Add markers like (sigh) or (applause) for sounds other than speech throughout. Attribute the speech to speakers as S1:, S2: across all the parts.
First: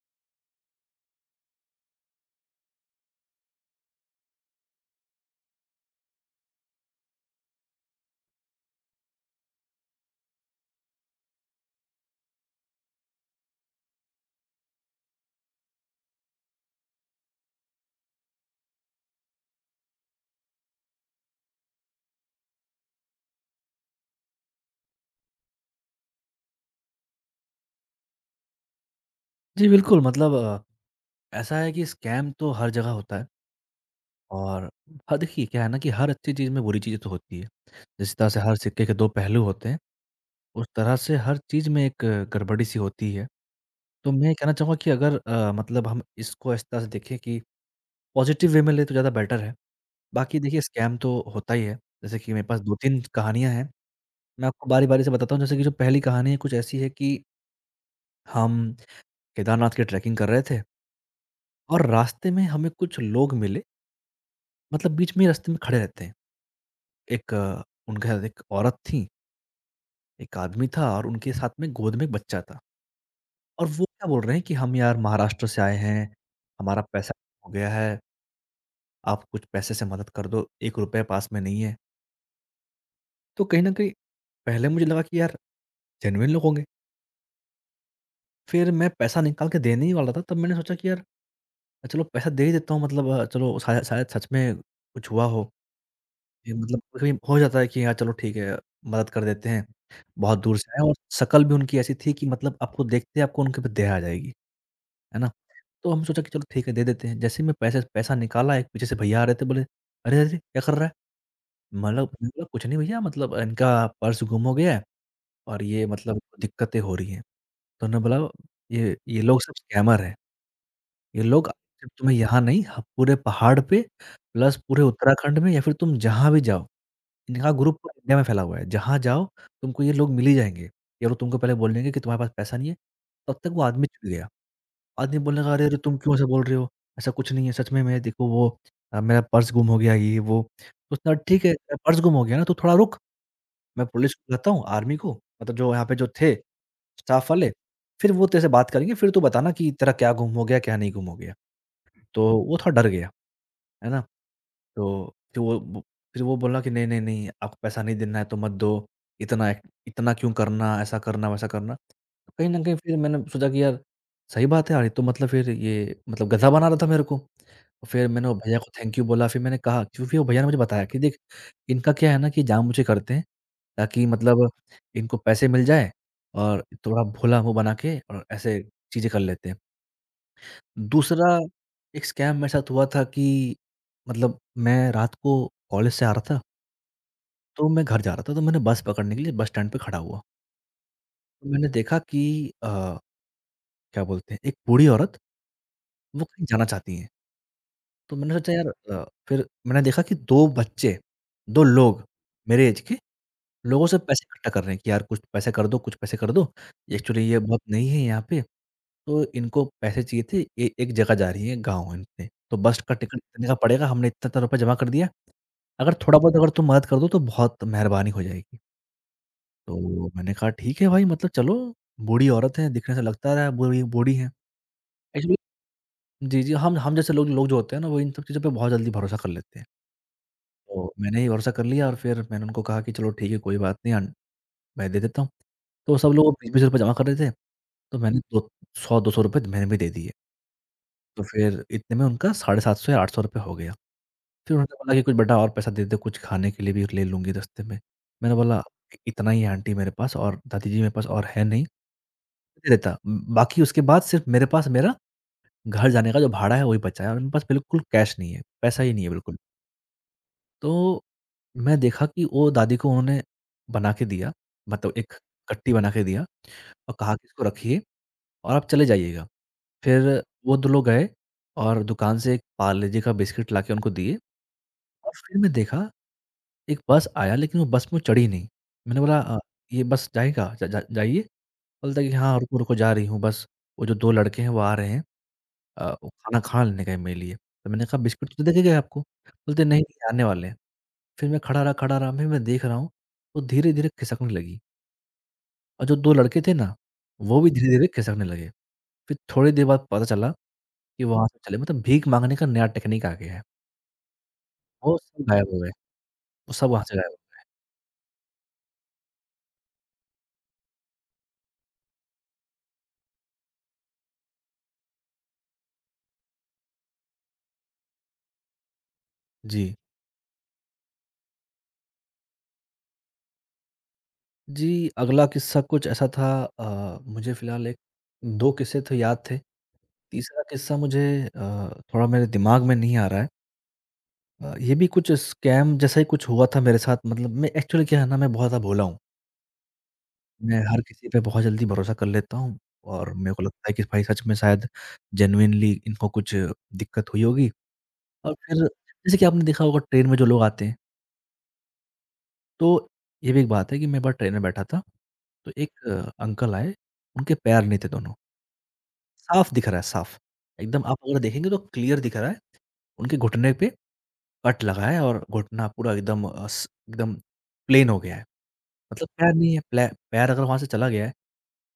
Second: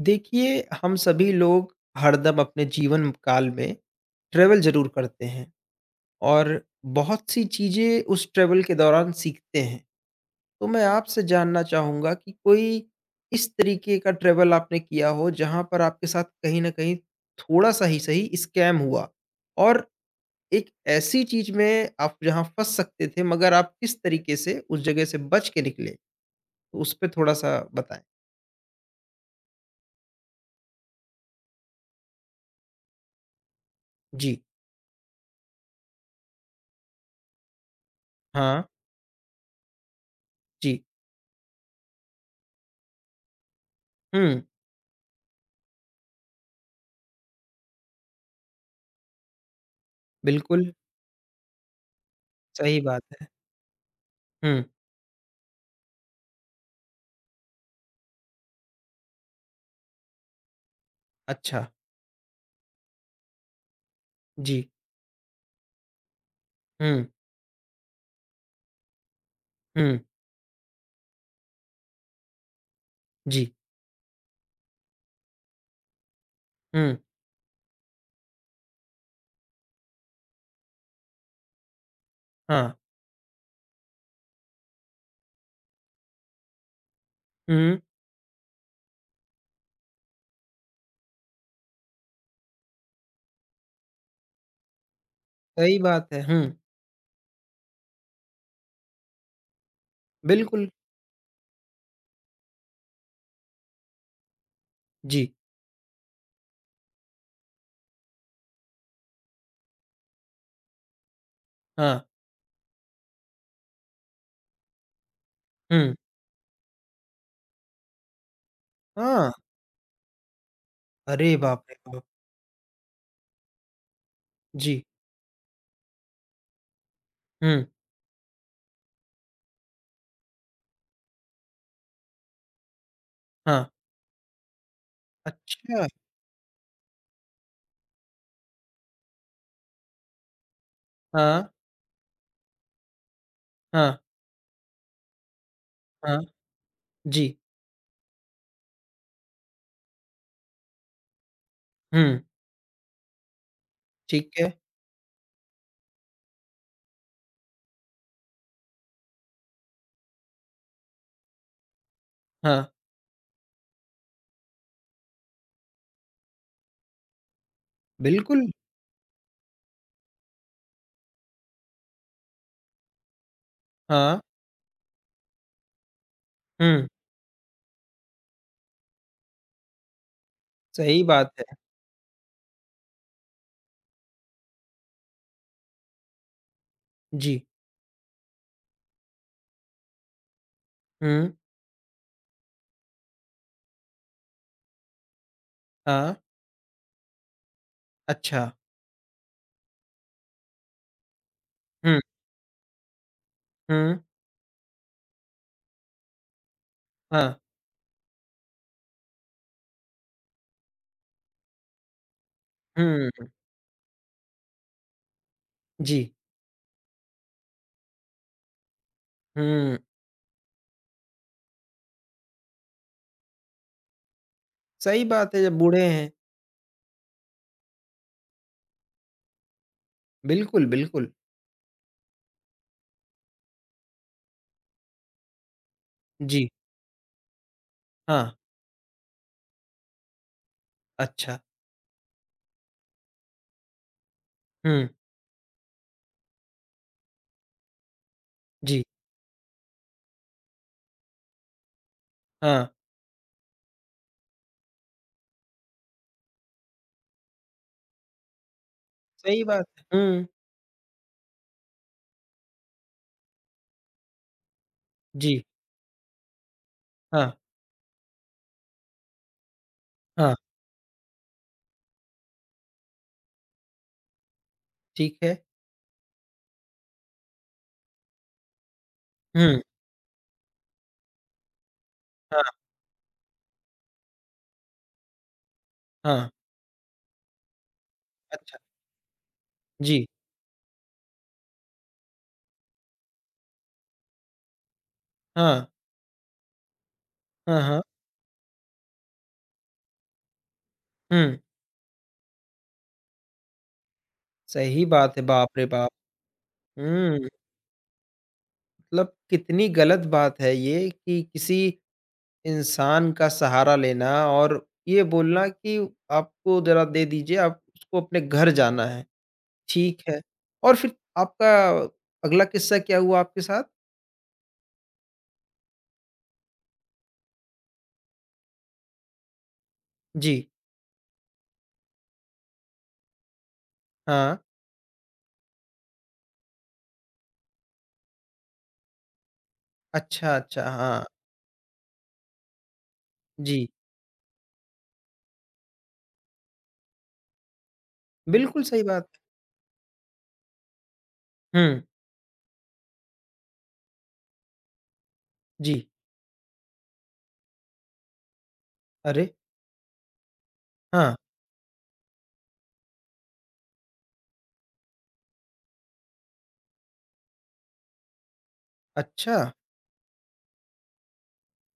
S1: देखिए हम सभी लोग हरदम अपने जीवन काल में ट्रैवल ज़रूर करते हैं और बहुत सी चीज़ें उस ट्रैवल के दौरान सीखते हैं। तो मैं आपसे जानना चाहूँगा कि कोई इस तरीके का ट्रैवल आपने किया हो जहाँ पर आपके साथ कहीं न कहीं थोड़ा-सा ही सही स्कैम हुआ? और एक ऐसी चीज़ में आप जहाँ फँस सकते थे मगर आप किस तरीके से उस जगह से बच के निकले? तो उस पे थोड़ा-सा बताएँ?
S2: जी, बिल्कुल मतलब ऐसा है कि स्कैम तो हर जगह होता है
S1: जी।
S2: और ह देखिए क्या है ना कि हर अच्छी चीज़ में बुरी चीज़ें तो होती है। जिस तरह से हर
S1: हाँ।
S2: सिक्के के 2 पहलू होते हैं, उस
S1: जी।
S2: तरह से हर चीज़ में एक गड़बड़ी-सी होती है। तो मैं ये
S1: हुँ,
S2: कहना चाहूँगा कि अगर मतलब हम इसको इस तरह से देखें कि पॉज़िटिव वे में लें तो ज़्यादा बेटर है। बाकी देखिए
S1: बिल्कुल।
S2: स्कैम तो होता ही है, जैसे कि मेरे पास
S1: सही
S2: 2-3
S1: बात है।
S2: कहानियाँ हैं, मैं
S1: हुँ,
S2: आपको बारी-बारी से बताता हूँ। जैसे कि जो पहली कहानी है कुछ ऐसी है कि हम केदारनाथ की ट्रैकिंग कर रहे थे
S1: अच्छा,
S2: और रास्ते में हमें कुछ लोग मिले
S1: जी,
S2: मतलब बीच में रास्ते में खड़े रहते हैं।
S1: हुँ,
S2: एक उनके साथ एक औरत थी,
S1: हुँ,
S2: एक आदमी था और उनके साथ में गोद में एक बच्चा था।
S1: जी,
S2: और वो क्या बोल रहे हैं कि हम यार महाराष्ट्र से आए हैं, हमारा
S1: हुँ,
S2: पैसा हो गया है, आप कुछ पैसे से मदद कर दो, ₹1 पास में नहीं है।
S1: हाँ,
S2: तो कहीं न कहीं पहले मुझे लगा कि यार जेनुइन लोग होंगे,
S1: हुँ,
S2: फिर मैं पैसा निकाल के देने ही वाला था तब मैंने सोचा कि यार चलो पैसा दे ही देता हूँ मतलब चलो शायद शायद सच में कुछ हुआ हो।
S1: सही बात है,
S2: ये मतलब कभी हो जाता है कि हाँ, चलो ठीक है, मदद कर देते हैं। बहुत दूर
S1: बिल्कुल,
S2: से आए और शक्ल भी उनकी ऐसी थी कि मतलब आपको देखते ही आपको उनके पे दया आ जाएगी, है ना?
S1: जी,
S2: तो हमने सोचा कि चलो ठीक है, दे देते हैं। जैसे ही मैं पैसे पैसा निकाला, एक पीछे से भैया आ रहे थे, बोले, "अरे! अरे! क्या कर रहा है?" मतलब
S1: हाँ,
S2: मैंने बोला, "कुछ नहीं भैया, मतलब इनका पर्स गुम हो गया है और ये
S1: हुँ,
S2: मतलब दिक्कतें हो रही हैं।" तो उन्होंने बोला, "ये
S1: हाँ,
S2: लोग सब स्कैमर हैं। ये
S1: अरे
S2: लोग
S1: बाप रे
S2: सिर्फ़
S1: बाप!
S2: तुम्हें यहाँ नहीं, ह पूरे पहाड़ पे प्लस
S1: जी,
S2: पूरे उत्तराखंड में या फिर तुम जहाँ भी जाओ इनका
S1: हुँ,
S2: ग्रुप पूरा इंडिया में फैला हुआ है, जहाँ जाओ तुमको ये लोग मिल ही जाएँगे। ये लोग तुमको पहले बोल देंगे कि तुम्हारे पास पैसा नहीं है, तब तक वो
S1: हाँ,
S2: आदमी चल गया। आदमी बोलने लगा, "अरे! अरे!
S1: अच्छा,
S2: तुम क्यों ऐसा बोल रहे हो? ऐसा कुछ नहीं है, सच में मैं देखो वो मेरा पर्स गुम हो गया ये वो।" तो उसने कहा,
S1: हाँ,
S2: "ठीक है, तेरा पर्स गुम हो गया ना तो थोड़ा रुक, मैं
S1: हाँ,
S2: पुलिस को बुलाता हूँ, आर्मी को मतलब जो यहाँ पे जो
S1: हाँ,
S2: थे स्टाफ
S1: जी,
S2: वाले, फिर वो तेरे से बात करेंगे, फिर तू बताना कि तेरा क्या गुम हो गया, क्या नहीं गुम हो गया।"
S1: हुँ,
S2: तो वो थोड़ा डर गया, है ना?
S1: ठीक है,
S2: तो फिर वो बोला कि नहीं, नहीं, नहीं आपको पैसा नहीं देना है तो मत दो, इतना एक इतना क्यों करना, ऐसा करना, वैसा करना। तो कहीं न
S1: हाँ,
S2: कहीं फिर मैंने सोचा कि यार सही बात है यार, ये तो मतलब फिर ये मतलब गधा बना रहा था मेरे को। तो फिर मैंने वो
S1: बिल्कुल,
S2: भैया को थैंक यू बोला फिर मैंने कहा क्योंकि वो भैया ने मुझे बताया कि देख इनका क्या है ना कि जानबूझ के करते हैं ताकि
S1: हाँ,
S2: मतलब इनको पैसे मिल जाए और
S1: हुँ,
S2: थोड़ा भोला-मोह बना के और ऐसे चीज़ें कर लेते हैं।
S1: सही
S2: दूसरा
S1: बात है,
S2: एक स्कैम मेरे साथ हुआ था कि मतलब मैं रात को कॉलेज से आ रहा था,
S1: जी,
S2: तो मैं घर जा रहा था, तो मैंने बस पकड़ने के लिए बस स्टैंड पे खड़ा हुआ।
S1: हुँ,
S2: तो मैंने देखा कि अ, क्या बोलते हैं, एक बूढ़ी औरत
S1: हाँ,
S2: वो कहीं जाना चाहती हैं। तो मैंने
S1: अच्छा,
S2: सोचा यार फिर मैंने देखा कि 2 बच्चे, 2
S1: हुँ,
S2: लोग मेरे ऐज के, लोगों से
S1: हुँ,
S2: पैसे इकट्ठा कर रहे हैं कि यार कुछ पैसे कर दो, कुछ पैसे कर दो। एक्चुअली
S1: हाँ,
S2: ये बहुत नहीं है यहाँ पे, तो इनको पैसे चाहिए थे, ये एक जगह जा रही है, गाँव है इनके। तो बस का टिकट
S1: हुँ,
S2: इतने का पड़ेगा, हमने इतना-इतना रुपया जमा कर दिया। अगर
S1: जी,
S2: थोड़ा बहुत अगर तुम मदद कर दो तो बहुत मेहरबानी हो जाएगी।
S1: हुँ,
S2: तो मैंने कहा ठीक है भाई मतलब चलो बूढ़ी औरत है, दिखने से लगता रहा है बूढ़ी बूढ़ी है।
S1: सही बात
S2: एक्चुअली
S1: है जब बूढ़े हैं,
S2: जी, जी, हम जैसे लोग लोग जो होते हैं ना वो इन सब चीज़ों पे बहुत जल्दी भरोसा कर लेते हैं।
S1: बिल्कुल,
S2: तो
S1: बिल्कुल,
S2: मैंने ही भरोसा कर लिया और फिर मैंने उनको कहा कि चलो ठीक है कोई बात नहीं अन मैं दे देता हूँ। तो सब लोग
S1: जी।
S2: ₹20-20 रुपए जमा कर रहे थे, तो मैंने
S1: हाँ,
S2: दो 100-200 रुपए मैंने भी दे दिए। तो
S1: अच्छा।
S2: फिर इतने में उनका 750 या ₹800 हो गया। फिर उन्होंने
S1: हुँ,
S2: बोला कि कुछ बेटा और पैसा दे दो, कुछ खाने के लिए भी ले लूँगी रास्ते में। मैंने बोला
S1: जी,
S2: इतना ही है आंटी मेरे पास और दादी जी मेरे पास और है नहीं।
S1: हाँ,
S2: दे देता। बाकी उसके बाद सिर्फ़ मेरे पास मेरा घर जाने का जो भाड़ा है वही बचा है और मेरे पास बिल्कुल कैश नहीं है, पैसा ही नहीं है बिल्कुल।
S1: सही बात है।
S2: तो मैं देखा कि वो दादी को उन्होंने बना के दिया, मतलब एक
S1: जी,
S2: कट्टी बना के दिया। और कहा कि
S1: हाँ,
S2: इसको रखिए और आप चले जाइएगा। फिर
S1: हाँ,
S2: वो 2 लोग गए और दुकान से एक पार्ले जी का बिस्किट लाके उनको दिए और
S1: ठीक है।
S2: फिर मैं देखा, एक बस आया लेकिन वो बस में वो चढ़ी नहीं। मैंने बोला
S1: हुँ,
S2: "ये बस जाएगा? जा जा जाइए?" बोलता है कि "हाँ,
S1: हाँ,
S2: रुको, रुको जा रही हूँ बस, वो जो 2 लड़के हैं वो आ रहे हैं वो
S1: हाँ,
S2: खाना खाना लेने गए हैं मेरे लिए।" तो मैंने कहा, "बिस्किट तो
S1: अच्छा,
S2: देके गए आपको?" बोलते, "नहीं,
S1: जी,
S2: नहीं आने वाले हैं।" फिर मैं खड़ा रहा, मैं देख रहा हूँ, वो धीरे-धीरे खिसकने लगी
S1: हाँ,
S2: और जो 2 लड़के थे ना, वो भी
S1: हाँ, हाँ,
S2: धीरे-धीरे खिसकने लगे। फिर थोड़ी देर बाद पता चला कि वहाँ
S1: हुँ,
S2: से चले मतलब भीख माँगने का नया टेक्नीक आ गया है।
S1: सही
S2: वो
S1: बात है,
S2: सब गायब
S1: बाप
S2: हो
S1: रे
S2: गए,
S1: बाप!
S2: वो सब वहाँ से गायब हो
S1: हुँ,
S2: गए।
S1: मतलब कितनी गलत बात है ये कि किसी इंसान का सहारा लेना और ये बोलना कि आपको ज़रा दे दीजिए, आप उसको अपने घर जाना है,
S2: जी।
S1: ठीक है। और फिर आपका अगला किस्सा क्या हुआ आपके साथ?
S2: जी, अगला किस्सा कुछ ऐसा था मुझे फ़िलहाल एक 2 किस्से तो याद थे। तीसरा
S1: जी,
S2: किस्सा मुझे अ, थोड़ा मेरे दिमाग में नहीं आ रहा है।
S1: हाँ,
S2: ये भी कुछ स्कैम जैसा ही कुछ हुआ था मेरे साथ मतलब मैं एक्चुअली क्या है ना मैं बहुत ज़्यादा भोला हूँ।
S1: अच्छा,
S2: मैं
S1: अच्छा,
S2: हर
S1: हाँ।
S2: किसी पे बहुत जल्दी भरोसा कर लेता हूँ और मेरे को
S1: जी,
S2: लगता है कि भाई सच में शायद जेनुइनली इनको कुछ दिक्कत हुई होगी। और
S1: बिल्कुल
S2: फिर
S1: सही बात।
S2: जैसे कि आपने देखा होगा ट्रेन में जो लोग आते हैं,
S1: हुँ,
S2: तो ये भी एक बात है कि मैं एक बार ट्रेन में बैठा था, तो एक
S1: जी।
S2: अंकल आए, उनके पैर नहीं थे दोनों,
S1: अरे!
S2: साफ दिख रहा है साफ, एकदम आप
S1: हाँ,
S2: अगर देखेंगे तो क्लियर दिख रहा है, उनके घुटने पे कट लगा है और घुटना पूरा एकदम अ, स एकदम प्लेन हो गया है। मतलब पैर
S1: अच्छा!
S2: नहीं है, प्ले पैर अगर वहाँ से चला गया है,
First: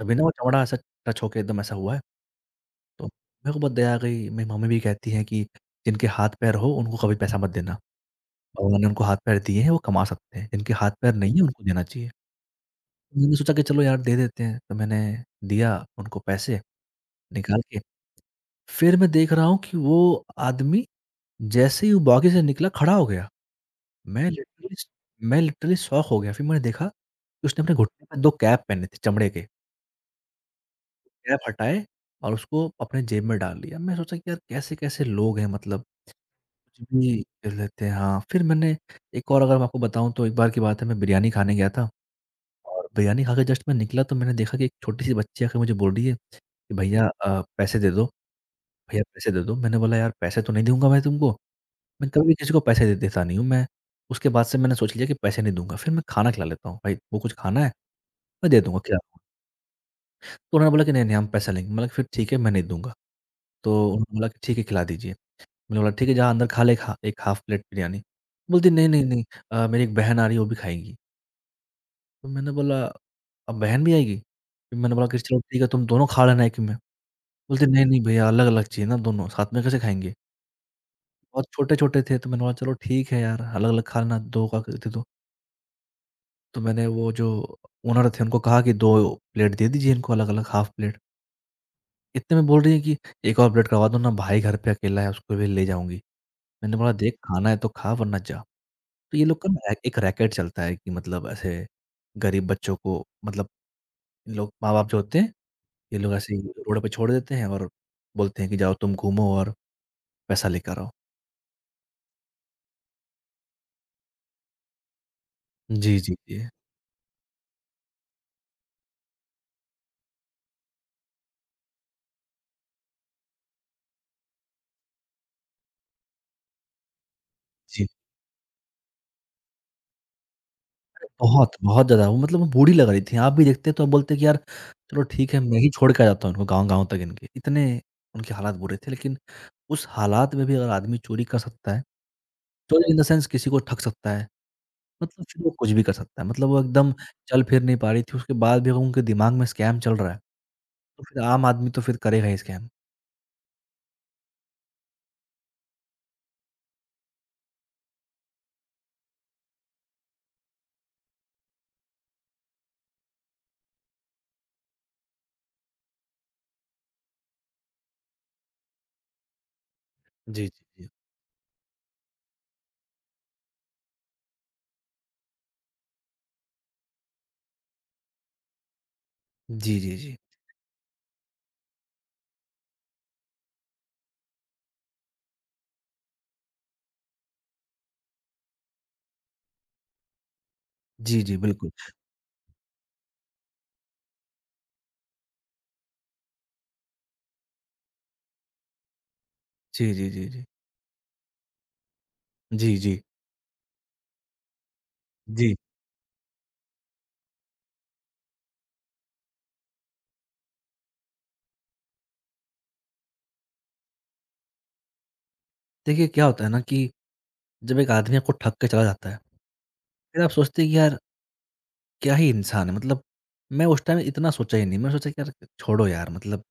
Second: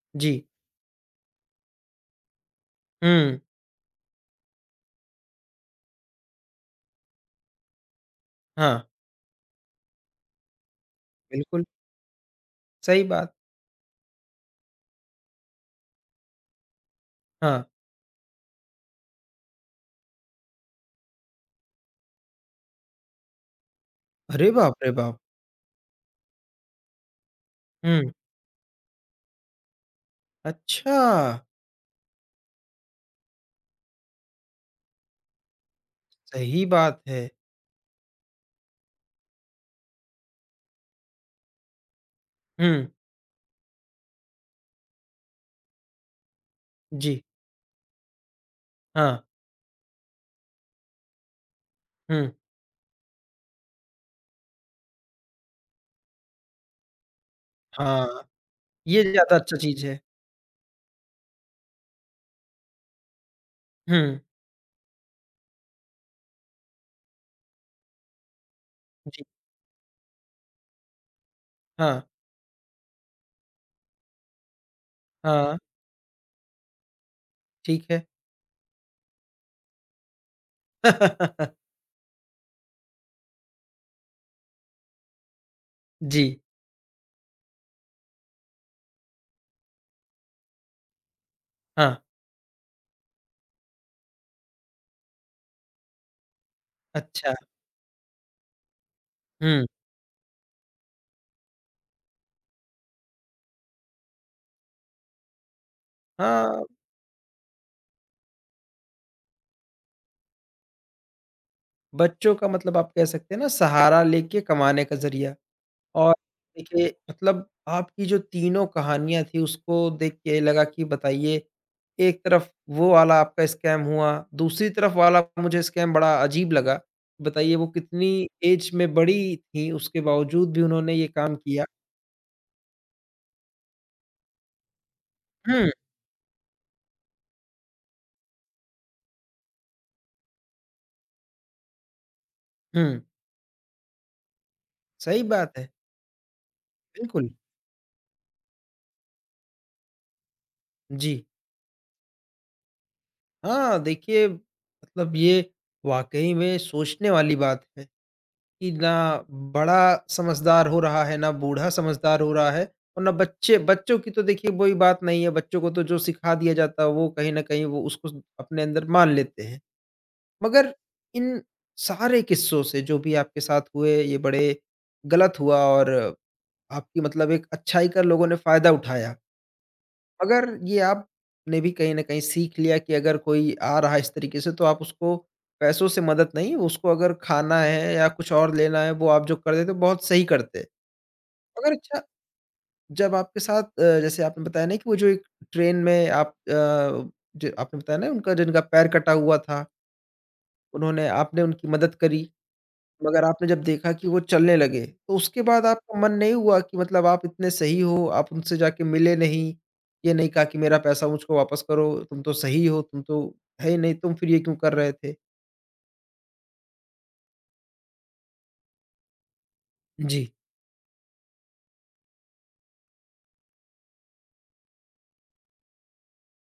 S2: तभी ना वो
S1: जी,
S2: चमड़ा ऐसा टच होके एकदम ऐसा हुआ है। तो
S1: हुँ,
S2: मेरे को बहुत दया आ गई, मेरी मम्मी भी कहती हैं कि जिनके हाथ पैर हो उनको कभी पैसा मत देना। भगवान
S1: हाँ,
S2: ने उनको हाथ-पैर दिए हैं, वो कमा सकते हैं, जिनके हाथ-पैर नहीं है
S1: बिल्कुल
S2: उनको देना चाहिए।
S1: सही
S2: तो
S1: बात।
S2: मैंने सोचा कि चलो यार दे देते हैं, तो मैंने दिया उनको पैसे निकाल
S1: हाँ,
S2: के। फिर मैं देख रहा हूँ कि वो आदमी जैसे ही वो बॉगी से निकला खड़ा हो गया। मैं
S1: अरे बाप
S2: लिटरली
S1: रे बाप!
S2: मैं लिटरली शॉक हो गया। फिर मैंने देखा कि उसने अपने घुटने
S1: हुँ,
S2: पे 2 कैप पहने थे चमड़े के। कैप
S1: अच्छा!
S2: हटाए और उसको अपने जेब में डाल लिया। मैं सोचा कि यार कैसे-कैसे लोग हैं मतलब
S1: सही
S2: कुछ
S1: बात
S2: भी
S1: है।
S2: कर लेते हैं। हाँ, फिर मैंने एक और अगर मैं आपको बताऊँ तो एक बार की बात है मैं बिरयानी खाने गया था।
S1: हुँ,
S2: और बिरयानी खा के जस्ट मैं निकला तो मैंने देखा कि एक छोटी-सी बच्ची आके मुझे बोल रही है कि भैया
S1: जी,
S2: पैसे दे दो, भैया
S1: हाँ,
S2: पैसे दे दो। मैंने बोला यार पैसे तो नहीं दूँगा मैं तुमको, मैं कभी
S1: हुँ,
S2: भी किसी को पैसे दे देता नहीं हूँ मैं। उसके बाद से मैंने सोच लिया कि पैसे नहीं दूँगा, फिर मैं खाना खिला लेता हूँ, भाई वो कुछ खाना है
S1: हाँ,
S2: मैं दे दूँगा खिला
S1: ये
S2: दूँगा।
S1: ज़्यादा अच्छा चीज़ है।
S2: तो उन्होंने बोला कि नहीं-नहीं हम पैसा लेंगे, मैंने कहा फिर ठीक है मैं नहीं दूँगा। तो उन्होंने
S1: हुँ,
S2: बोला कि ठीक है खिला दीजिए। मैंने बोला ठीक है जा अंदर खा ले एक हाफ प्लेट बिरयानी। बोलती नहीं, नहीं,
S1: जी,
S2: नहीं मेरी एक बहन आ रही है वो भी खाएँगी।
S1: हाँ,
S2: तो मैंने बोला अब बहन भी आएगी? फिर मैंने बोला कि चलो
S1: हाँ,
S2: ठीक है तुम दोनों खा लेना एक ही में। बोलते नहीं,
S1: ठीक
S2: नहीं
S1: है।
S2: भैया अलग-अलग चाहिए ना दोनों, साथ में कैसे खाएँगे? और
S1: (laughs)
S2: छोटे-छोटे थे तो मैंने बोला चलो ठीक है यार, अलग-अलग खा लेना 2 का दे दो।
S1: जी,
S2: तो मैंने वो जो ओनर थे उनको कहा कि 2 प्लेट दे दीजिए इनको अलग-अलग हाफ प्लेट।
S1: हाँ,
S2: इतने में बोल रही है कि एक और प्लेट करवा दो ना भाई, घर पे अकेला है उसको भी ले जाऊँगी। मैंने बोला देख
S1: अच्छा,
S2: खाना है तो खा वरना जा। तो ये लोग का
S1: हुँ,
S2: ना एक रैकेट चलता है कि मतलब ऐसे गरीब बच्चों को मतलब इन लोग माँ-बाप जो होते हैं, ये लोग ऐसे ही
S1: हाँ,
S2: रोड पे छोड़ देते हैं और बोलते हैं कि जाओ तुम घूमो और पैसा लेकर आओ।
S1: बच्चों का मतलब आप कह सकते हैं ना सहारा लेके कमाने का ज़रिया।
S2: जी,
S1: और
S2: जी, जी।
S1: देखिए मतलब आपकी जो तीनों कहानियाँ थी उसको देख के लगा कि बताइए, एक तरफ वो वाला आपका स्कैम हुआ, दूसरी तरफ वाला मुझे स्कैम बड़ा अजीब लगा। बताइए वो कितनी एज में बड़ी थी, उसके बावजूद भी उन्होंने ये काम
S2: बहुत,
S1: किया।
S2: बहुत ज़्यादा वो मतलब वो बूढ़ी लग रही थी। आप भी देखते तो आप बोलते कि यार चलो ठीक है, मैं
S1: हुँ,
S2: ही छोड़ के आ जाता हूँ इनको गाँव-गाँव तक इनके। इतने उनके हालात बुरे थे लेकिन उस हालात में भी अगर आदमी चोरी कर सकता है, चोरी इन
S1: हुँ,
S2: द सेंस किसी को ठग सकता है,
S1: सही
S2: मतलब फिर वो
S1: बात है,
S2: कुछ भी कर सकता है। मतलब वो एकदम
S1: बिल्कुल।
S2: चल फिर नहीं पा रही थी, उसके बाद भी अगर उनके दिमाग में स्कैम चल रहा है, तो
S1: जी,
S2: फिर आम आदमी तो फिर करेगा ही स्कैम।
S1: हाँ, देखिए मतलब ये वाक़ई में सोचने वाली बात है। कि ना बड़ा समझदार हो रहा है, ना बूढ़ा समझदार हो रहा है और ना बच्चे बच्चों की तो देखिए वही बात नहीं है, बच्चों को तो जो सिखा दिया जाता है वो कहीं न कहीं वो उसको अपने अंदर मान लेते हैं।
S2: जी, जी,
S1: मगर
S2: जी।
S1: इन सारे किस्सों से जो भी आपके साथ हुए ये बड़े गलत हुआ और आपकी मतलब एक अच्छाई का लोगों ने फ़ायदा उठाया।
S2: जी, जी, जी।
S1: अगर ये आपने भी कहीं न कहीं सीख लिया कि अगर कोई आ रहा है इस तरीके से तो आप उसको पैसों से मदद नहीं, उसको अगर खाना है या कुछ और लेना है वो आप जो कर देते हो बहुत सही करते।
S2: जी, जी,
S1: मगर
S2: बिल्कुल।
S1: अच्छा जब आपके साथ जैसे आपने बताया ना कि वो जो एक ट्रेन में आप जो आपने बताया ना उनका जिनका पैर कटा हुआ था,
S2: जी, जी, जी, जी।
S1: उन्होंने आपने उनकी मदद करी।
S2: जी, जी।
S1: मगर आपने जब देखा कि वो चलने लगे, तो उसके
S2: जी।
S1: बाद आपका मन नहीं हुआ कि मतलब आप इतने सही हो, आप उनसे जाके मिले नहीं, ये नहीं कहा कि मेरा पैसा मुझको वापस करो, तुम तो सही हो, तुम तो है ही नहीं, तुम फिर ये क्यों कर रहे थे?
S2: देखिए क्या होता है ना कि जब एक आदमी आपको ठग के चला जाता है,
S1: जी।
S2: फिर आप सोचते हैं कि यार क्या ही इंसान है मतलब मैं उस टाइम इतना सोचा ही नहीं। मैंने सोचा कि यार छोड़ो यार मतलब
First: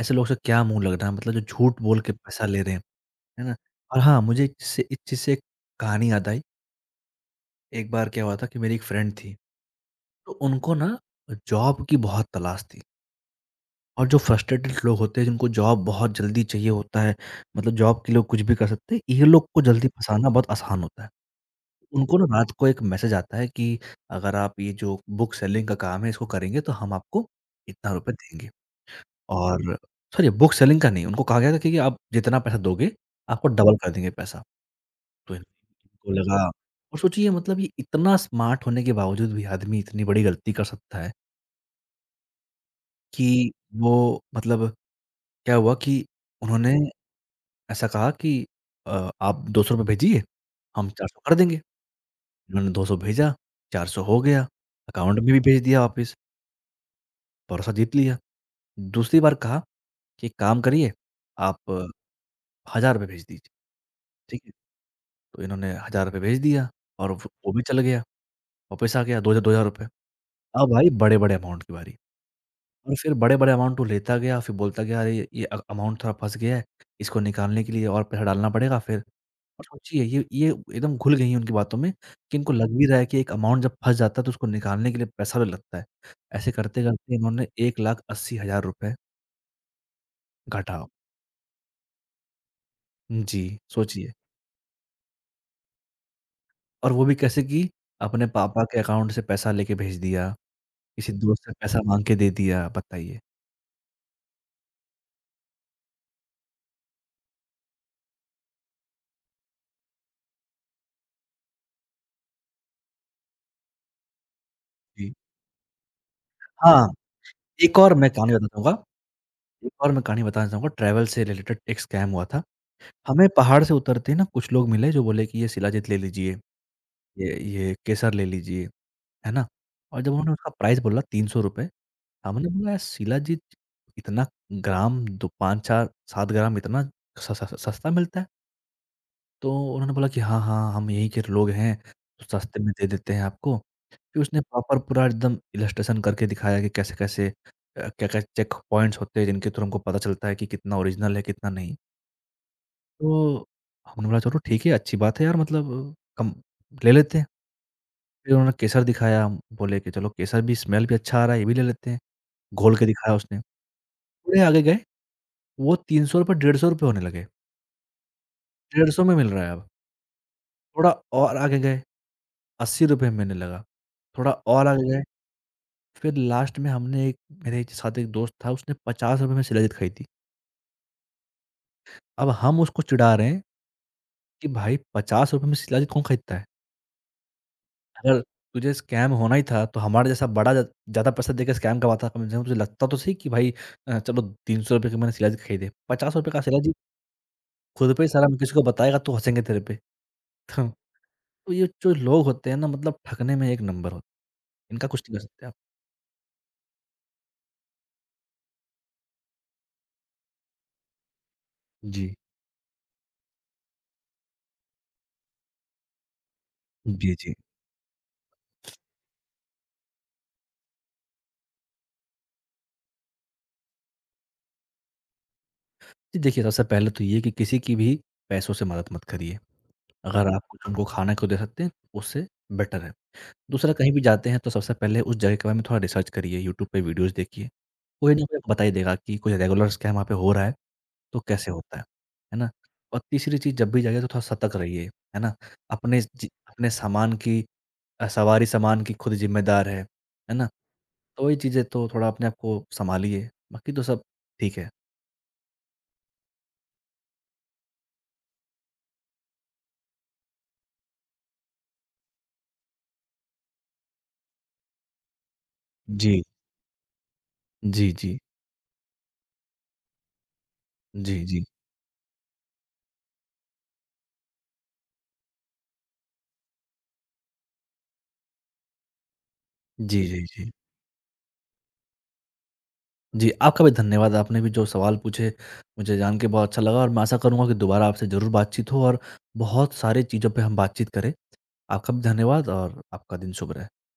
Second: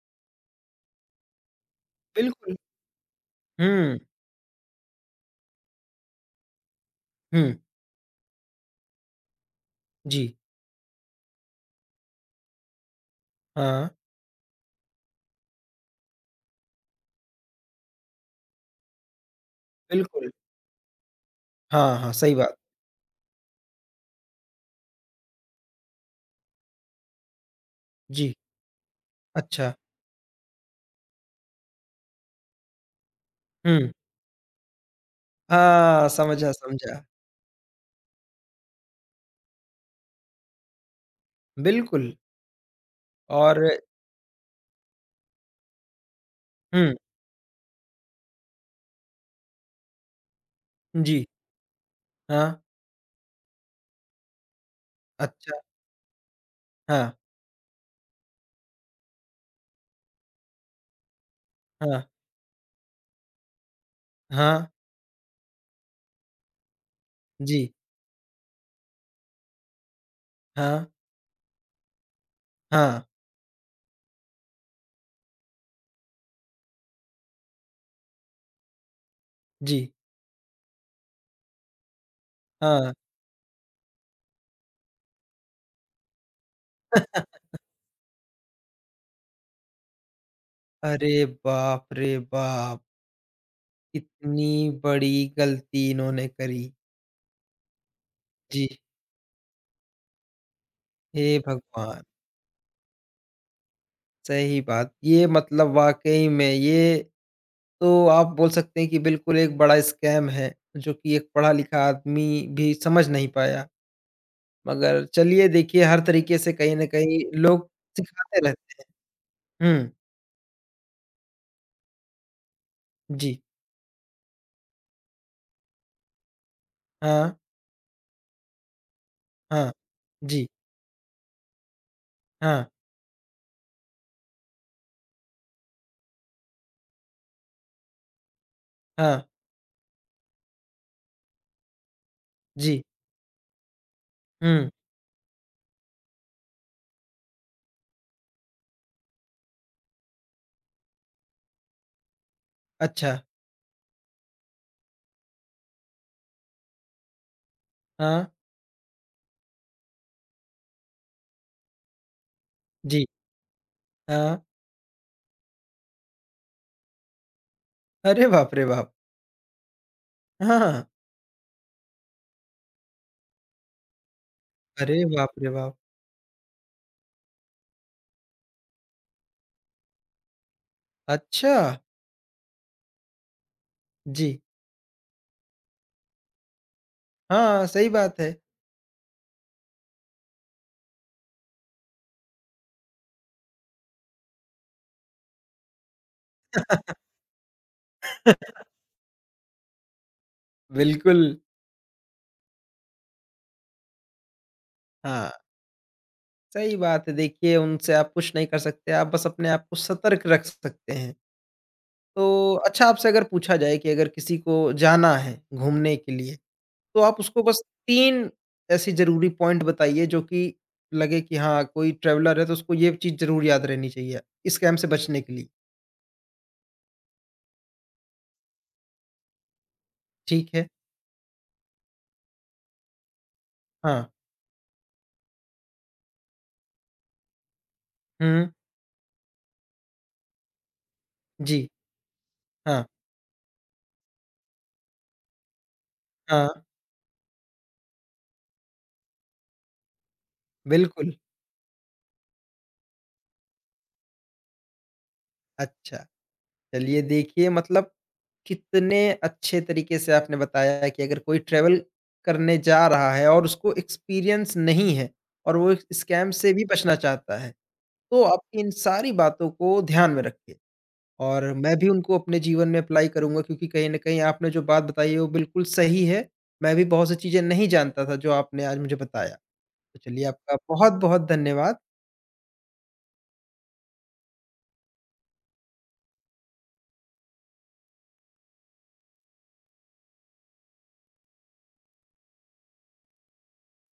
S2: ऐसे लोगों से क्या मुँह लग रहा है मतलब जो झूठ बोल के पैसा
S1: बिल्कुल।
S2: ले रहे हैं, है ना?
S1: हुँ,
S2: और हाँ, मुझे इससे इस चीज़ से एक कहानी याद आई।
S1: हुँ।
S2: एक बार क्या हुआ था कि मेरी एक फ्रेंड थी,
S1: जी।
S2: तो उनको ना जॉब की बहुत तलाश थी
S1: हाँ।
S2: और जो फ्रस्ट्रेटेड लोग होते हैं जिनको जॉब बहुत जल्दी चाहिए होता है, मतलब जॉब के लिए वो कुछ भी कर सकते हैं, ये लोग को जल्दी फँसाना
S1: बिल्कुल।
S2: बहुत आसान होता है।
S1: हाँ, हाँ,
S2: उनको ना
S1: सही
S2: रात
S1: बात।
S2: को एक मैसेज आता है कि अगर आप ये जो बुक सेलिंग का काम है इसको करेंगे तो हम आपको इतना रुपए
S1: जी।
S2: देंगे।
S1: अच्छा।
S2: और सॉरी, बुक सेलिंग का नहीं, उनको कहा गया था कि आप जितना पैसा दोगे, आपको डबल
S1: हुँ।
S2: कर देंगे पैसा। तो
S1: हाँ,
S2: इनको लगा।
S1: समझा,
S2: और
S1: समझा।
S2: सोचिए मतलब ये इतना स्मार्ट होने के बावजूद भी आदमी इतनी बड़ी गलती कर सकता है
S1: बिल्कुल
S2: कि
S1: और
S2: वो मतलब क्या हुआ कि उन्होंने
S1: हुँ,
S2: ऐसा कहा कि आप ₹200 भेजिए, हम 400
S1: जी।
S2: कर देंगे।
S1: हाँ,
S2: उन्होंने 200 भेजा, 400 हो गया, अकाउंट में भी
S1: अच्छा।
S2: भेज दिया वापिस।
S1: हाँ,
S2: भरोसा जीत लिया। दूसरी बार कहा कि एक काम करिए, आप
S1: हाँ,
S2: ₹1000 भेज दीजिए, ठीक है?
S1: हाँ,
S2: तो इन्होंने ₹1000 भेज दिया और व वो
S1: जी।
S2: भी चला गया, वापस आ गया 2000 2000 रुपए। अब
S1: हाँ,
S2: आई बड़े-बड़े अमाउंट की बारी और
S1: हाँ,
S2: फिर बड़े-बड़े अमाउंट वो लेता गया, फिर बोलता गया, "अरे! ये अमाउंट थोड़ा फँस गया है, इसको निकालने के लिए और पैसा डालना पड़ेगा फिर।" और
S1: जी।
S2: सोचिए, ये एकदम घुल गई हैं उनकी बातों में कि इनको लग भी
S1: हाँ।
S2: रहा है कि एक अमाउंट जब फँस जाता है तो उसको निकालने के लिए पैसा भी लगता है। ऐसे करते-करते इन्होंने ₹1,80,000 घटा।
S1: अरे बाप रे बाप!
S2: जी, सोचिए।
S1: इतनी बड़ी गलती इन्होंने करी।
S2: और वो भी कैसे कि अपने पापा
S1: जी,
S2: के अकाउंट से पैसा लेके भेज दिया, किसी
S1: हे
S2: दोस्त से पैसा
S1: भगवान!
S2: माँग के दे दिया, बताइए।
S1: सही बात। ये मतलब वाक़ई में ये तो आप बोल सकते हैं कि बिल्कुल एक बड़ा स्कैम है, जो कि एक पढ़ा-लिखा आदमी भी समझ नहीं पाया। मगर
S2: जी।
S1: चलिए देखिए हर तरीके से कहीं न
S2: हाँ,
S1: कहीं लोग
S2: एक और मैं कहानी
S1: सिखाते
S2: बताना चाहूँगा
S1: रहते हैं।
S2: एक
S1: हुँ,
S2: और मैं कहानी बताना चाहूँगा। ट्रैवल से रिलेटेड एक स्कैम हुआ था। हमें
S1: जी,
S2: पहाड़ से उतरते ही ना कुछ लोग मिले जो बोले कि ये शिलाजीत ले लीजिए,
S1: हाँ,
S2: ये केसर ले लीजिए, है ना?
S1: हाँ,
S2: और जब उन्होंने
S1: जी,
S2: उसका प्राइस बोला ₹300, हमने
S1: हाँ,
S2: बोला यार शिलाजीत इतना ग्राम दो, 5-4 7 ग्राम, इतना स स सस्ता मिलता है?
S1: हाँ,
S2: तो उन्होंने बोला कि हाँ, हाँ, हम यहीं के लोग हैं, तो सस्ते में
S1: जी,
S2: दे देते हैं आपको। फिर उसने
S1: हुँ,
S2: प्रॉपर पूरा एकदम इलस्ट्रेशन करके दिखाया कि कैसे-कैसे क्या-क्या चेक पॉइंट्स होते हैं जिनके थ्रू हमको पता चलता है कि कितना ओरिजिनल है, कितना नहीं।
S1: अच्छा,
S2: तो हमने बोला चलो ठीक है, अच्छी बात है यार, मतलब कम ले लेते हैं।
S1: हाँ,
S2: फिर उन्होंने केसर दिखाया, हम बोले कि चलो केसर भी, स्मेल भी अच्छा आ रहा है, ये भी ले लेते हैं। घोल के
S1: जी,
S2: दिखाया उसने।
S1: हाँ।
S2: थोड़े आगे गए, वो ₹300 ₹150 होने लगे।
S1: अरे बाप रे बाप!
S2: ₹150 में मिल रहा है अब।
S1: हाँ।
S2: थोड़ा और आगे गए ₹80 महीने लगा, थोड़ा और आगे गए,
S1: अरे बाप रे बाप!
S2: फिर लास्ट में हमने एक, मेरे साथ एक दोस्त था, उसने ₹50 में शिलाजीत खरीदी थी।
S1: अच्छा!
S2: अब हम उसको चिढ़ा रहे हैं
S1: जी।
S2: कि भाई ₹50 में शिलाजीत कौन खरीदता है?
S1: हाँ, सही बात
S2: अगर
S1: है।
S2: तुझे स्कैम होना ही था तो हमारे जैसा बड़ा ज ज़्यादा पैसा देके स्कैम करवाता, कम से कम तुझे लगता तो सही कि भाई चलो ₹300 की मैंने शिलाजीत खरीदे, ₹50 का शिलाजीत
S1: (laughs)
S2: खुद पे ही सारा। मैं किसी को बताएगा तो हँसेंगे तेरे पे। तो तो
S1: बिल्कुल,
S2: ये जो लोग होते हैं ना मतलब ठगने में एक नंबर होते हैं, इनका कुछ नहीं कर
S1: हाँ,
S2: सकते आप।
S1: सही बात है। देखिए उनसे आप कुछ नहीं कर सकते, आप बस अपने आप को सतर्क रख सकते हैं।
S2: जी।
S1: तो अच्छा आपसे अगर पूछा जाए कि अगर किसी को जाना है घूमने के लिए, तो
S2: जी,
S1: आप
S2: जी।
S1: उसको बस 3 ऐसी ज़रूरी पॉइंट बताइए जो कि लगे कि हाँ, कोई ट्रैवलर है तो उसको ये चीज़ ज़रूर याद रहनी चाहिए, स्कैम से बचने के लिए।
S2: जी, देखिए सबसे पहले तो ये कि किसी की भी पैसों से मदद मत करिए। अगर हुँ। आप
S1: ठीक है।
S2: कुछ उनको खाना को दे सकते हैं, उससे बेटर है। दूसरा, कहीं भी
S1: हाँ।
S2: जाते हैं तो सबसे पहले उस जगह के बारे में थोड़ा रिसर्च करिए, यूट्यूब पे वीडियोज़ देखिए। कोई ना कोई
S1: हुँ।
S2: आपको बता ही देगा कि कोई रेगुलर स्कैम वहाँ पे हो रहा है, तो कैसे
S1: जी।
S2: होता है ना?
S1: हाँ,
S2: और तीसरी चीज़, जब भी जाइए तो थोड़ा सतर्क रहिए, है ना?
S1: हाँ,
S2: अपने सामान की, सवारी सामान की खुद ज़िम्मेदार है ना?
S1: बिल्कुल।
S2: तो वही चीज़ें, तो थोड़ा अपने आप को सँभालिए, बाकी तो सब ठीक है।
S1: अच्छा, चलिए देखिए मतलब कितने अच्छे तरीके से आपने बताया है कि अगर कोई ट्रैवल करने जा रहा है और उसको एक्सपीरियंस नहीं है और वो इस
S2: जी।
S1: स्कैम से भी बचना चाहता है,
S2: जी, जी।
S1: तो आप इन सारी बातों को ध्यान में रखिए
S2: जी,
S1: और
S2: जी।
S1: मैं भी उनको अपने जीवन में अप्लाई करूँगा क्योंकि कहीं न कहीं आपने जो बात बताई है वो बिल्कुल सही है। मैं भी बहुत सी चीज़ें नहीं जानता था जो आपने आज मुझे बताया। तो
S2: जी, जी,
S1: चलिए
S2: जी। जी
S1: आपका बहुत-बहुत धन्यवाद।
S2: जी, आपका भी धन्यवाद। आपने भी जो सवाल पूछे, मुझे जान के बहुत अच्छा लगा और मैं आशा करूँगा कि दोबारा आपसे ज़रूर बातचीत हो और बहुत सारी चीज़ों पे हम बातचीत करें। आपका भी धन्यवाद और आपका दिन शुभ रहे।